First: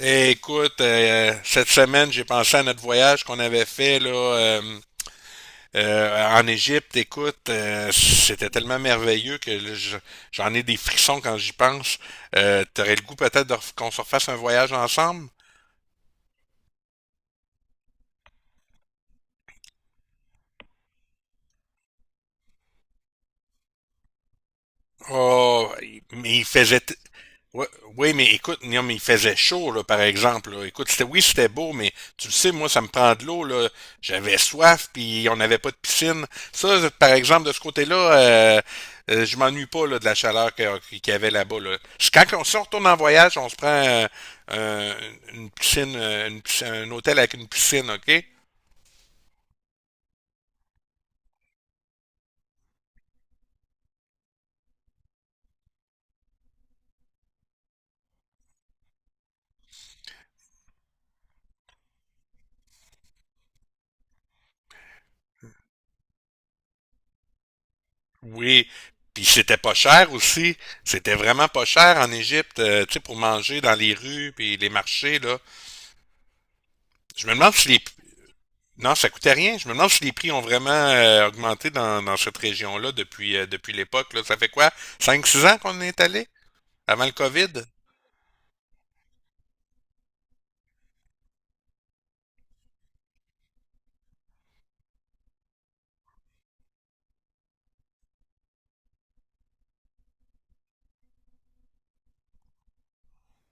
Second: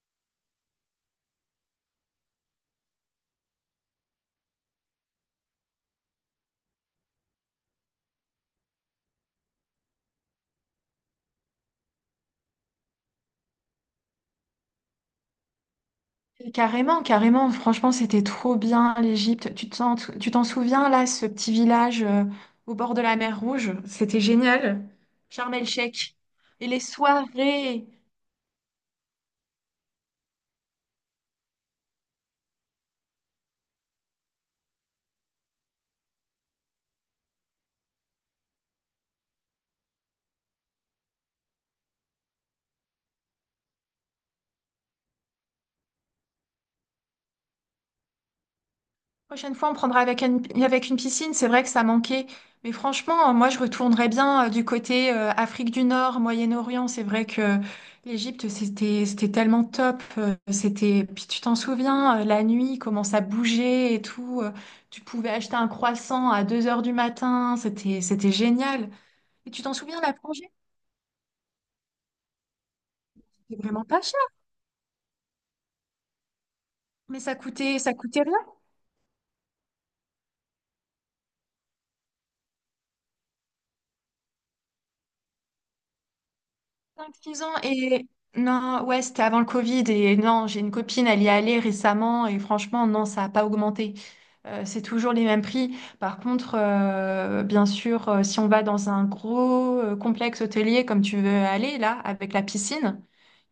Eh, écoute, cette semaine, j'ai pensé à notre voyage qu'on avait fait là, en Égypte. Écoute, c'était tellement merveilleux que là, j'en ai des frissons quand j'y pense. T'aurais le goût peut-être qu'on se refasse un voyage ensemble? Carrément, carrément. Franchement, c'était trop bien l'Égypte. Tu t'en souviens là, ce petit village au bord de la mer Rouge? C'était génial. Sharm Oh, el-Sheikh. mais il Et faisait. les Ouais, soirées. oui, mais écoute, non, mais il faisait chaud, là, par exemple, là. Écoute, c'était, oui, c'était beau, mais tu le sais, moi, ça me prend de l'eau, là. J'avais soif, puis on n'avait pas de piscine. Ça, par exemple, de ce côté-là, je m'ennuie pas, là, de la chaleur qu'il y avait là-bas, là. C'est quand on, si on retourne en voyage, on se prend euh, un hôtel avec une piscine, OK? Prochaine fois, on prendra avec une piscine. C'est vrai que ça manquait. Mais franchement, moi, je retournerais bien du côté Afrique du Nord, Moyen-Orient. C'est vrai que l'Égypte, c'était tellement top. C'était, puis tu t'en souviens, la nuit, comment ça bougeait et tout. Tu pouvais acheter un croissant à 2 heures du matin. C'était Oui, génial. puis Et c'était tu pas t'en souviens, cher la plongée, aussi. C'était vraiment pas cher en Égypte, tu sais, pour manger c'était dans vraiment les pas cher. rues puis les marchés, là. Mais Je me ça demande si les... coûtait, ça coûtait rien. Non, ça coûtait rien. Je me demande si les prix ont vraiment augmenté dans cette région-là depuis, depuis l'époque, là. Ça fait quoi? 5-6 ans qu'on est allé? Avant le Cinq 6 COVID? ans, et non, ouais, c'était avant le Covid. Et non, j'ai une copine, elle y est allée récemment, et franchement, non, ça n'a pas augmenté. C'est toujours les mêmes prix. Par contre, bien sûr, si on va dans un gros complexe hôtelier comme tu veux aller là, avec la piscine,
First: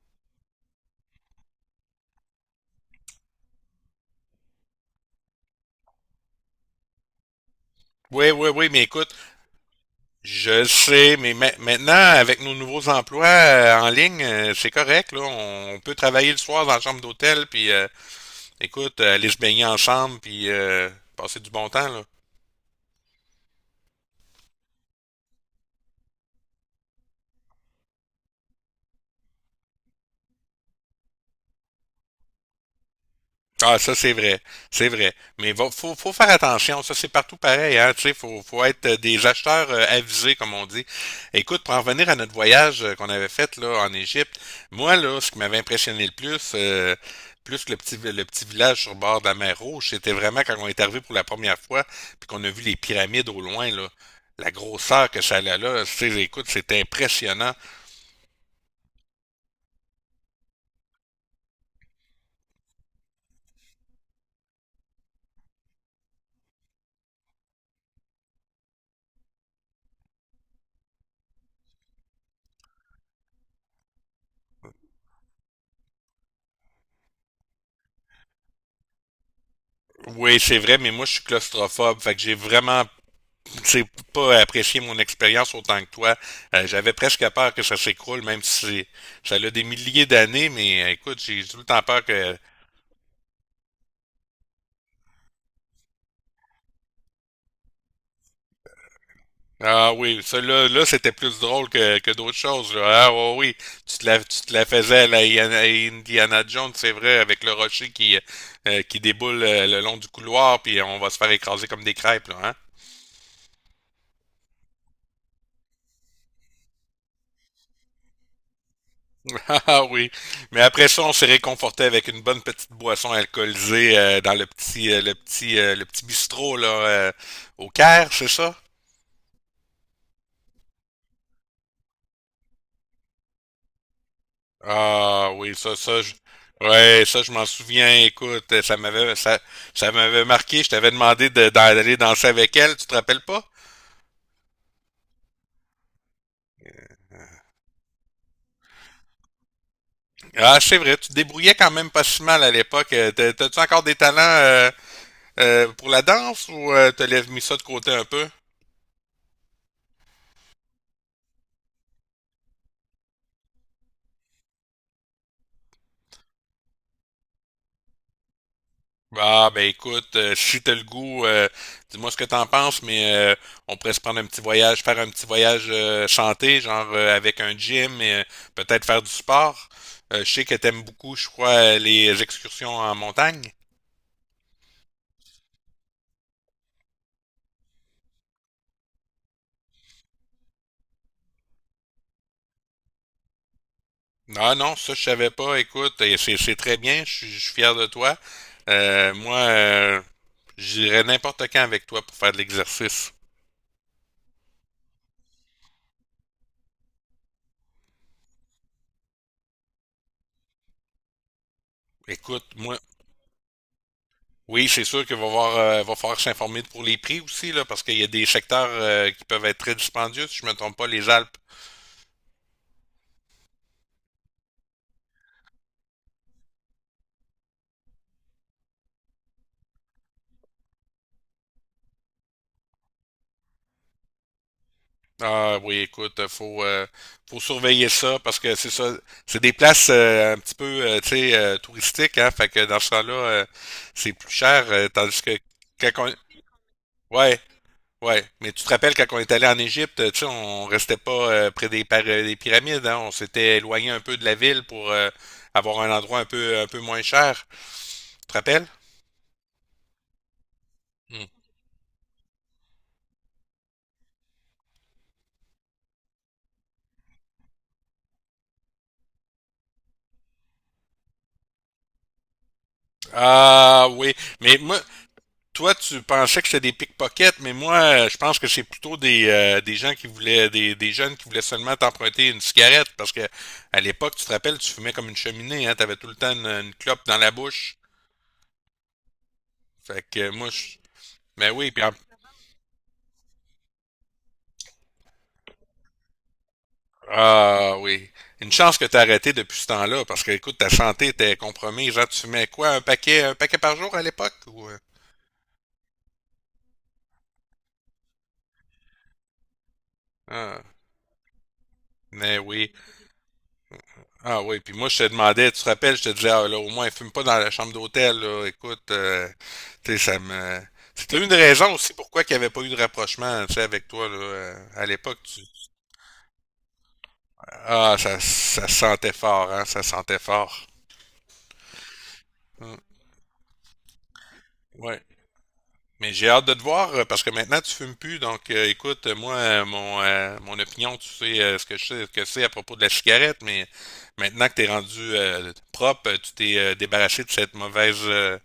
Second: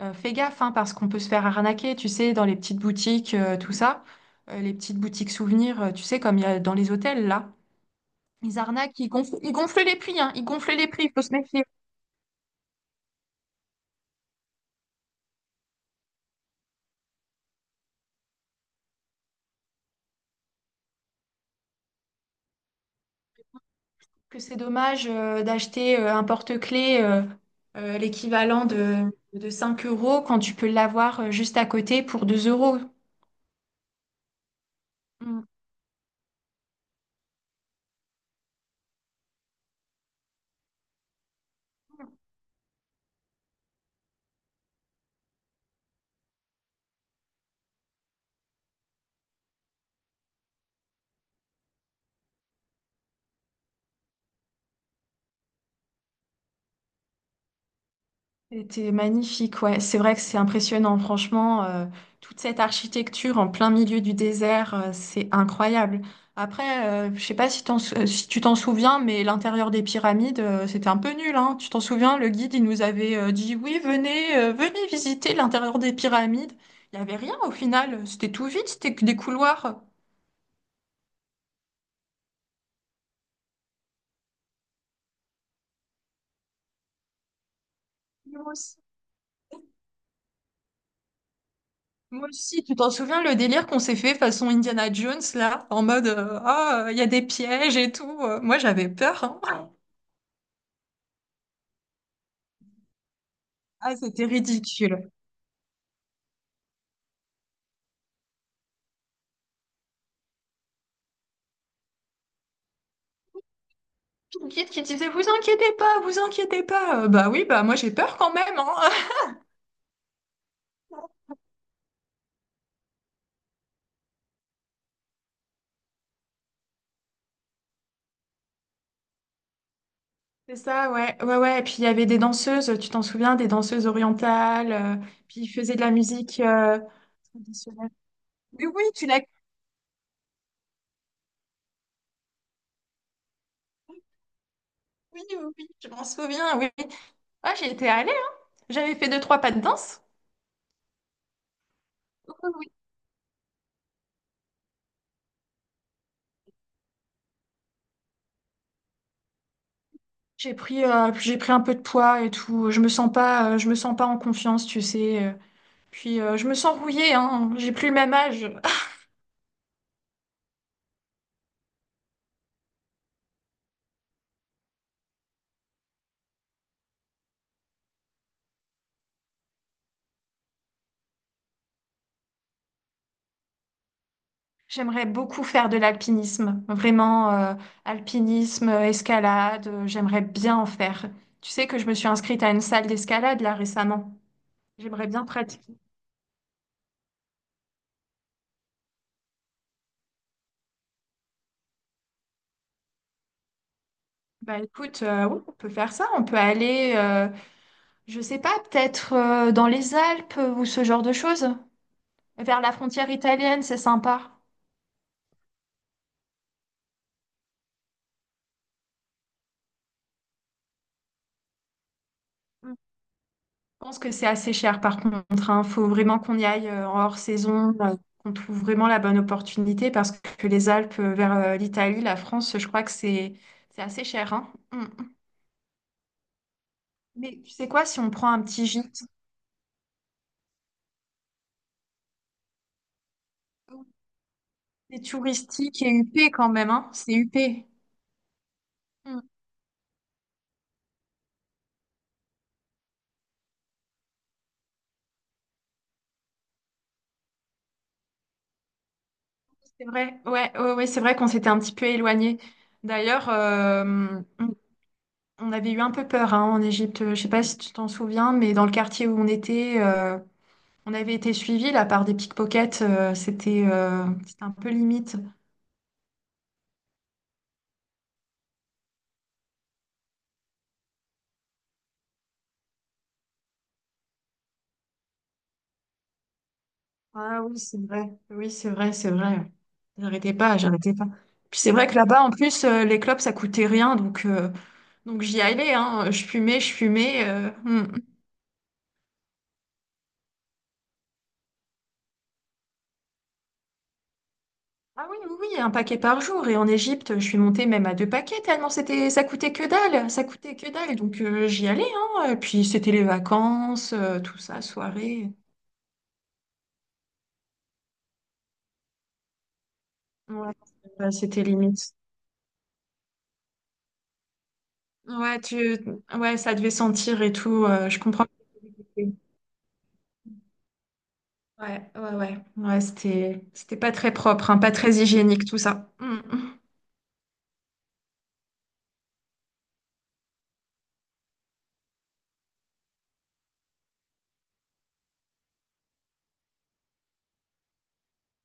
fais gaffe, hein, parce qu'on peut se faire arnaquer, tu sais, dans les petites boutiques, tout ça. Les petites boutiques souvenirs, tu sais, comme il y a dans les hôtels là. Oui, oui, Ils oui, mais arnaquent, écoute, ils gonflent les prix, hein, ils je le gonflent les prix, il sais, faut mais se méfier. maintenant, avec nos nouveaux emplois en ligne, c'est correct, là. On peut travailler le soir dans la chambre d'hôtel, puis écoute, aller se baigner ensemble puis passer du bon temps, là. Que c'est dommage d'acheter un porte-clés l'équivalent de 5 euros quand tu peux l'avoir juste à côté pour 2 euros. Ah, ça, c'est vrai. C'est vrai. Mm. Mais va, faut faire attention. Ça, c'est partout pareil, hein. Tu sais, faut être des acheteurs avisés, comme on dit. Écoute, pour en revenir à notre voyage qu'on avait fait, là, en Égypte, moi, là, ce qui m'avait impressionné le plus, plus que le petit village sur le bord de la mer Rouge, c'était vraiment quand on est arrivé pour la première fois, puis qu'on a vu les pyramides au loin, là. La grosseur que ça a là, tu sais, écoute, c'était impressionnant. C'était magnifique, ouais. C'est vrai que c'est impressionnant, franchement. Toute cette architecture en plein milieu du désert, c'est incroyable. Après, je sais pas si tu t'en souviens, mais l'intérieur des pyramides, c'était un peu nul, hein. Tu t'en souviens, le guide, il nous avait dit, oui, venez, venez visiter l'intérieur des pyramides. Il n'y avait rien au final. C'était tout vide, c'était que des couloirs. Oui, c'est vrai, mais moi, je suis claustrophobe. Fait que j'ai vraiment, c'est pas apprécié mon expérience autant que toi. J'avais presque peur que ça s'écroule, même Moi si aussi. Ça a des milliers d'années, mais écoute, j'ai tout le temps peur Moi que. aussi, tu t'en souviens le délire qu'on s'est fait façon Indiana Jones là, en mode ah il y a des pièges et tout. Moi j'avais peur. Ah oui, ça là là, c'était plus drôle que d'autres choses, là. Ah ouais, oui, Ah, tu te la, c'était tu te la faisais ridicule. À Indiana Jones, c'est vrai, avec le rocher qui déboule le long du couloir, puis on va se faire écraser comme des crêpes, là, hein? Une guide qui disait, vous inquiétez pas, vous inquiétez pas. Bah oui, bah moi j'ai peur quand même, hein. Ah ah, oui, mais après ça, on s'est réconforté avec une bonne petite boisson alcoolisée, dans le petit bistrot là, au Caire, c'est ça? C'est ça, ouais, ouais, ouais. Et puis il y avait des danseuses, tu t'en souviens, des danseuses orientales. euh, Ah puis ils oui, faisaient ça, de la ça, je... musique Ouais, ça, je m'en traditionnelle. souviens. Écoute, Oui, ça oui, tu m'avait, l'as. ça, ça m'avait marqué. Je t'avais demandé d'aller danser avec elle. Tu te rappelles pas? Oui, oui, oui, je m'en souviens, oui. Ah, j'y étais allée, hein. J'avais fait deux, trois pas de danse. Ah, c'est vrai. Tu te débrouillais quand même pas si Oui, mal à oui. l'époque. T'as-tu encore des talents pour la danse ou t'as mis ça de côté un peu? J'ai pris un peu de poids et tout. Je me sens pas, je me sens pas en confiance, tu sais. Puis je me sens rouillée, hein. J'ai plus le même âge. Ah, ben écoute, si t'as le goût, dis-moi ce que t'en penses, mais on pourrait se prendre un petit voyage, faire un petit voyage santé, genre avec un gym et peut-être faire du sport. Je sais que t'aimes beaucoup, je crois, les excursions en montagne. J'aimerais beaucoup faire de l'alpinisme, vraiment alpinisme, escalade, j'aimerais bien en faire. Tu sais que je me suis inscrite à une salle d'escalade là récemment. Ah non, ça je J'aimerais bien savais pas, pratiquer. écoute, et c'est très bien, je suis fier de toi. Moi, j'irais n'importe quand avec toi pour faire de l'exercice. Bah écoute, oui, on peut faire ça, on peut aller, je sais pas, peut-être dans les Alpes ou ce genre de choses, Écoute, vers la moi. frontière italienne, c'est sympa. Oui, c'est sûr qu'il va voir, va falloir s'informer pour les prix aussi, là, parce qu'il y a des secteurs qui peuvent être très dispendieux, si je me trompe pas, les Alpes. Je pense que c'est assez cher par contre. Il faut vraiment qu'on y aille en hors saison, qu'on trouve vraiment la bonne opportunité parce que les Alpes vers l'Italie, la France, je crois que c'est assez cher, hein. Mm. Ah oui, écoute, faut Mais tu sais quoi, surveiller si on ça prend parce un que petit c'est ça, gîte, c'est des places un petit peu tu sais touristiques, hein, fait que dans ce temps-là, c'est plus cher, c'est tandis que touristique et quand on... huppé quand même, hein. C'est Ouais, huppé. ouais, mais tu te rappelles quand on Mm. est allé en Égypte, tu sais, on restait pas près des pyramides, hein, on s'était éloigné un peu de la ville pour avoir un endroit un peu moins cher, tu te rappelles? C'est vrai, ouais, ouais, ouais, c'est vrai qu'on s'était un petit peu éloigné. D'ailleurs, on on avait eu un peu peur, hein, en Égypte. Je sais pas si tu t'en souviens, mais dans le quartier où on était. On avait été suivis là par des pickpockets, c'était Ah euh, oui, c'était un mais peu moi, limite. toi, tu pensais que c'était des pickpockets, mais moi, je pense que c'est plutôt des gens qui voulaient, des jeunes qui voulaient seulement t'emprunter une cigarette, parce que à l'époque, tu te rappelles, tu fumais comme une cheminée, hein, t'avais tout le temps une clope dans la Ah oui, bouche. c'est vrai. Oui, c'est vrai, c'est vrai. Fait que J'arrêtais moi, pas, je... j'arrêtais pas. Mais Puis oui, c'est puis vrai que là-bas, en plus, les clopes, ça coûtait rien, donc j'y allais, hein. Je fumais, je fumais. euh, ah hmm. oui, une chance que t'as arrêté depuis ce temps-là, parce que écoute, ta santé était compromise. Genre, tu fumais quoi, un paquet par jour à l'époque ou Ah oui, oui, oui, un paquet par jour. Et en Égypte, je suis montée même à deux paquets, tellement c'était, ça coûtait que dalle, ça coûtait ah, que dalle. Donc j'y allais, hein. Et mais puis oui. c'était les vacances, tout Ah oui, ça, puis moi je te soirée. demandais, tu te rappelles, je te disais, ah, là, au moins fume pas dans la chambre d'hôtel, là, écoute, tu sais, ça Ouais, me... bah, C'était une c'était raison aussi limite. pourquoi qu'il n'y avait pas eu de rapprochement, tu sais, avec toi, là, à l'époque, Ouais, tu... ouais, ça devait sentir et tout. euh, Ah, je ça, comprends. ça sentait fort, hein, ça sentait fort. Ouais, ouais, ouais. Hum, Ouais, c'était pas très propre, hein, pas très ouais. hygiénique tout ça. Mais Mm. j'ai hâte de te voir, parce que maintenant tu fumes plus, donc écoute, moi, mon opinion, tu sais ce que je sais, ce que c'est à propos de la cigarette, mais maintenant que t'es rendu propre, tu t'es débarrassé de cette mauvaise...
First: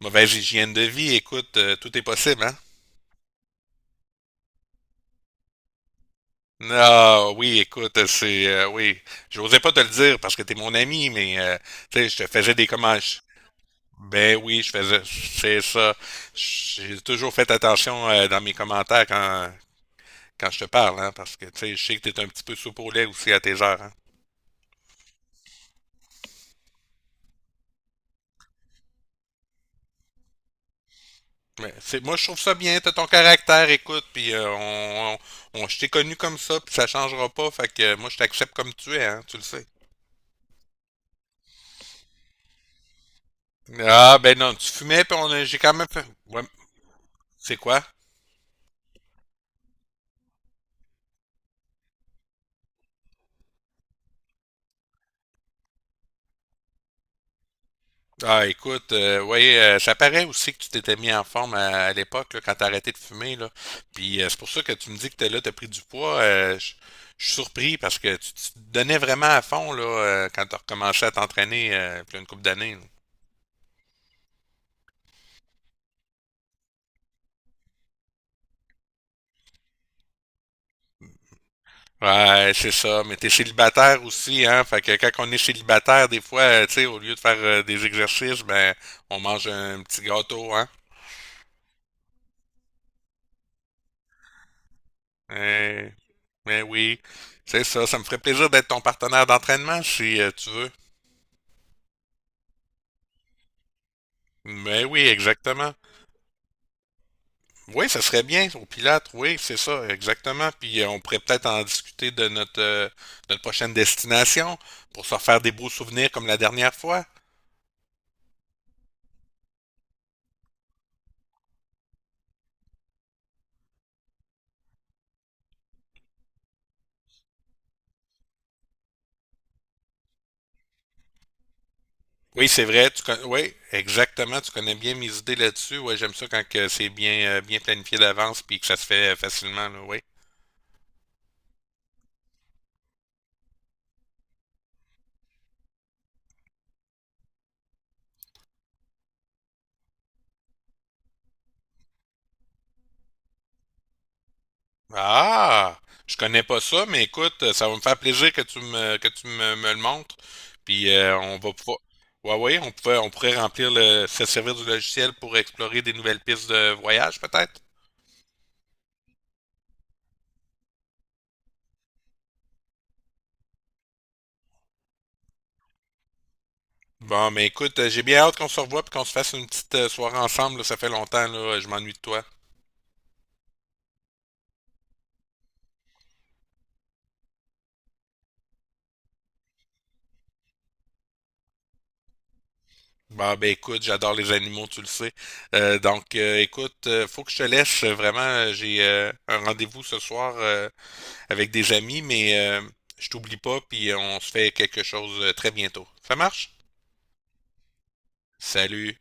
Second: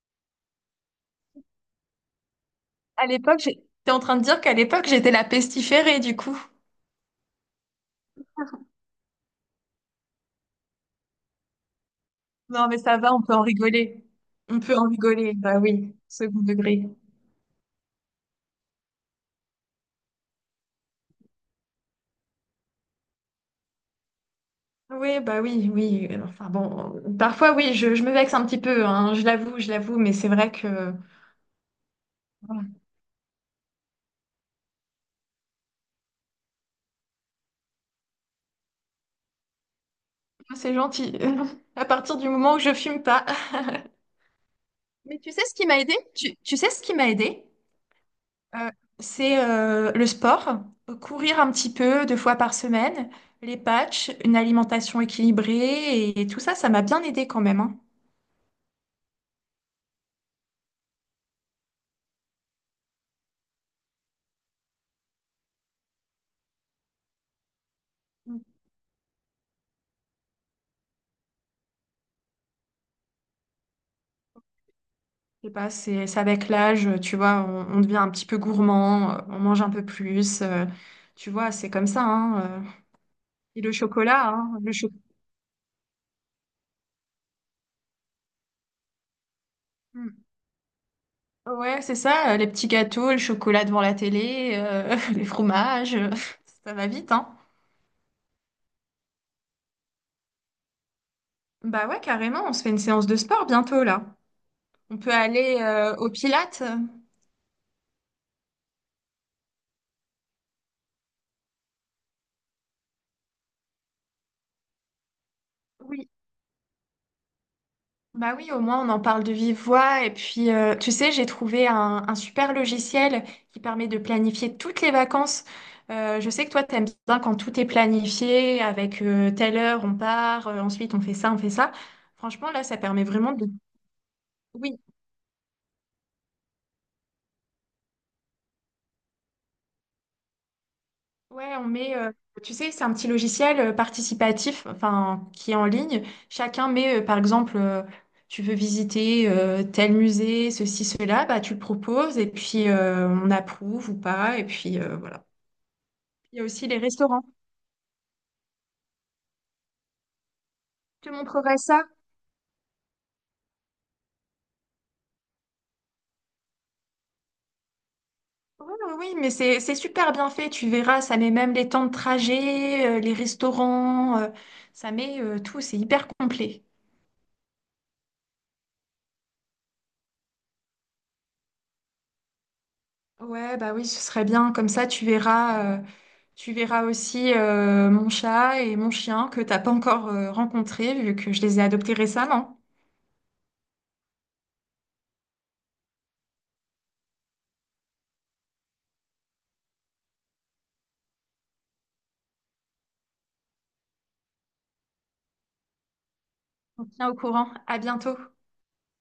mauvaise hygiène de vie, écoute, tout est possible, hein? À l'époque, t'es en train de dire qu'à l'époque, j'étais la pestiférée du coup. Non, oui, écoute, c'est... oui, j'osais pas te le dire parce que t'es mon ami, mais, tu sais, je te faisais des Non, mais ça commentaires. va, on peut en rigoler. Ben On oui, je peut en faisais... rigoler, bah C'est ça. oui, second degré. J'ai toujours fait attention dans mes commentaires quand, je te parle, hein, parce que, tu sais, je sais que t'es un petit peu soupe au lait aussi à tes heures, hein. Oui, bah oui, oui. Enfin bon, parfois oui, je me vexe un petit peu, hein, je l'avoue, mais c'est vrai que Mais c'est, moi, je trouve ça voilà. bien, t'as ton caractère, écoute, puis je t'ai connu comme ça, puis ça changera pas, fait que moi, je t'accepte comme tu es, hein, tu le sais. Moi, c'est gentil. À partir du moment où je fume pas. Ah, ben non, tu fumais, puis Mais tu sais ce j'ai qui quand m'a même aidé? fait. Tu, Ouais, tu sais ce qui m'a aidé? c'est quoi? Euh, c'est le sport, courir un petit peu deux fois par semaine, les patchs, une alimentation équilibrée et, tout ça, ça m'a bien aidé quand même, hein. Ah, écoute, ouais, ça paraît aussi que tu t'étais mis en forme à l'époque, là, quand t'as arrêté de fumer, là. Puis c'est pour ça que tu me dis que t'es là, t'as pris du poids. Je suis surpris parce que tu te donnais vraiment à fond, là, quand t'as recommencé à t'entraîner, il y a une couple d'années, là. Je sais pas, c'est avec l'âge, tu vois, on devient un petit peu gourmand, on mange un peu plus, tu vois, c'est comme ça. hein, Ouais, euh. c'est ça, mais t'es Et le célibataire chocolat, aussi, hein, hein. le Fait cho- que quand on est célibataire, des fois, tu sais, au lieu de faire des exercices, ben, on mange un petit Mm. gâteau, hein. Ouais, c'est ça, les petits gâteaux, le chocolat devant la télé, les Ouais. fromages, Mais ça va oui, vite, hein. c'est ça. Ça me ferait plaisir d'être ton partenaire d'entraînement si tu veux. Bah ouais, carrément, on se fait une séance de sport bientôt là. Mais On oui, peut aller exactement. Au Pilates. Oui, ça serait bien au pilote. Oui, c'est ça, exactement. Puis on pourrait peut-être en discuter de notre, notre prochaine destination pour se faire des beaux Oui. souvenirs comme la dernière fois. Bah oui, au moins on en parle de vive voix. Et puis, tu sais, j'ai trouvé un super logiciel qui permet de planifier toutes les vacances. Je sais que toi, t'aimes bien quand tout est planifié, avec telle heure on part, ensuite on fait ça, on fait ça. Oui, Franchement, là, c'est ça vrai. Permet vraiment de... Oui, exactement. Tu connais Oui. bien mes idées là-dessus. Oui, j'aime ça quand que c'est bien, bien planifié d'avance puis que ça se fait facilement, là, oui. Ouais, on met, tu sais, c'est un petit logiciel participatif, enfin, qui est en ligne. Chacun met, par exemple, tu veux visiter tel musée, ceci, cela, bah, tu le proposes et puis on approuve ou pas. Et puis voilà. Ah! Je Il y connais a pas aussi les ça, mais restaurants. écoute, ça va me faire plaisir que tu me le montres. Puis Je te on va montrerai pouvoir. ça. Ouais, ouais, on pourrait se servir du logiciel pour explorer des nouvelles pistes de voyage, peut-être. Oui, oui, oui, mais c'est super bien fait. Tu verras, ça met même les temps de trajet, les restaurants, ça met tout. C'est hyper complet. Bon, mais écoute, j'ai bien hâte qu'on se revoie puis qu'on se fasse une petite soirée ensemble, là. Ça fait longtemps, là, je m'ennuie de toi. Ouais, bah oui, ce serait bien. Comme ça, tu verras aussi mon chat et mon chien que t'as pas encore rencontrés, vu que je les ai adoptés récemment. Bah ben écoute, j'adore les animaux, tu le sais. Donc écoute, faut que je te laisse vraiment. J'ai un rendez-vous ce soir avec des amis, mais je t'oublie pas, puis on se fait quelque chose très bientôt. Ça marche? On tient au courant. À bientôt. Salut.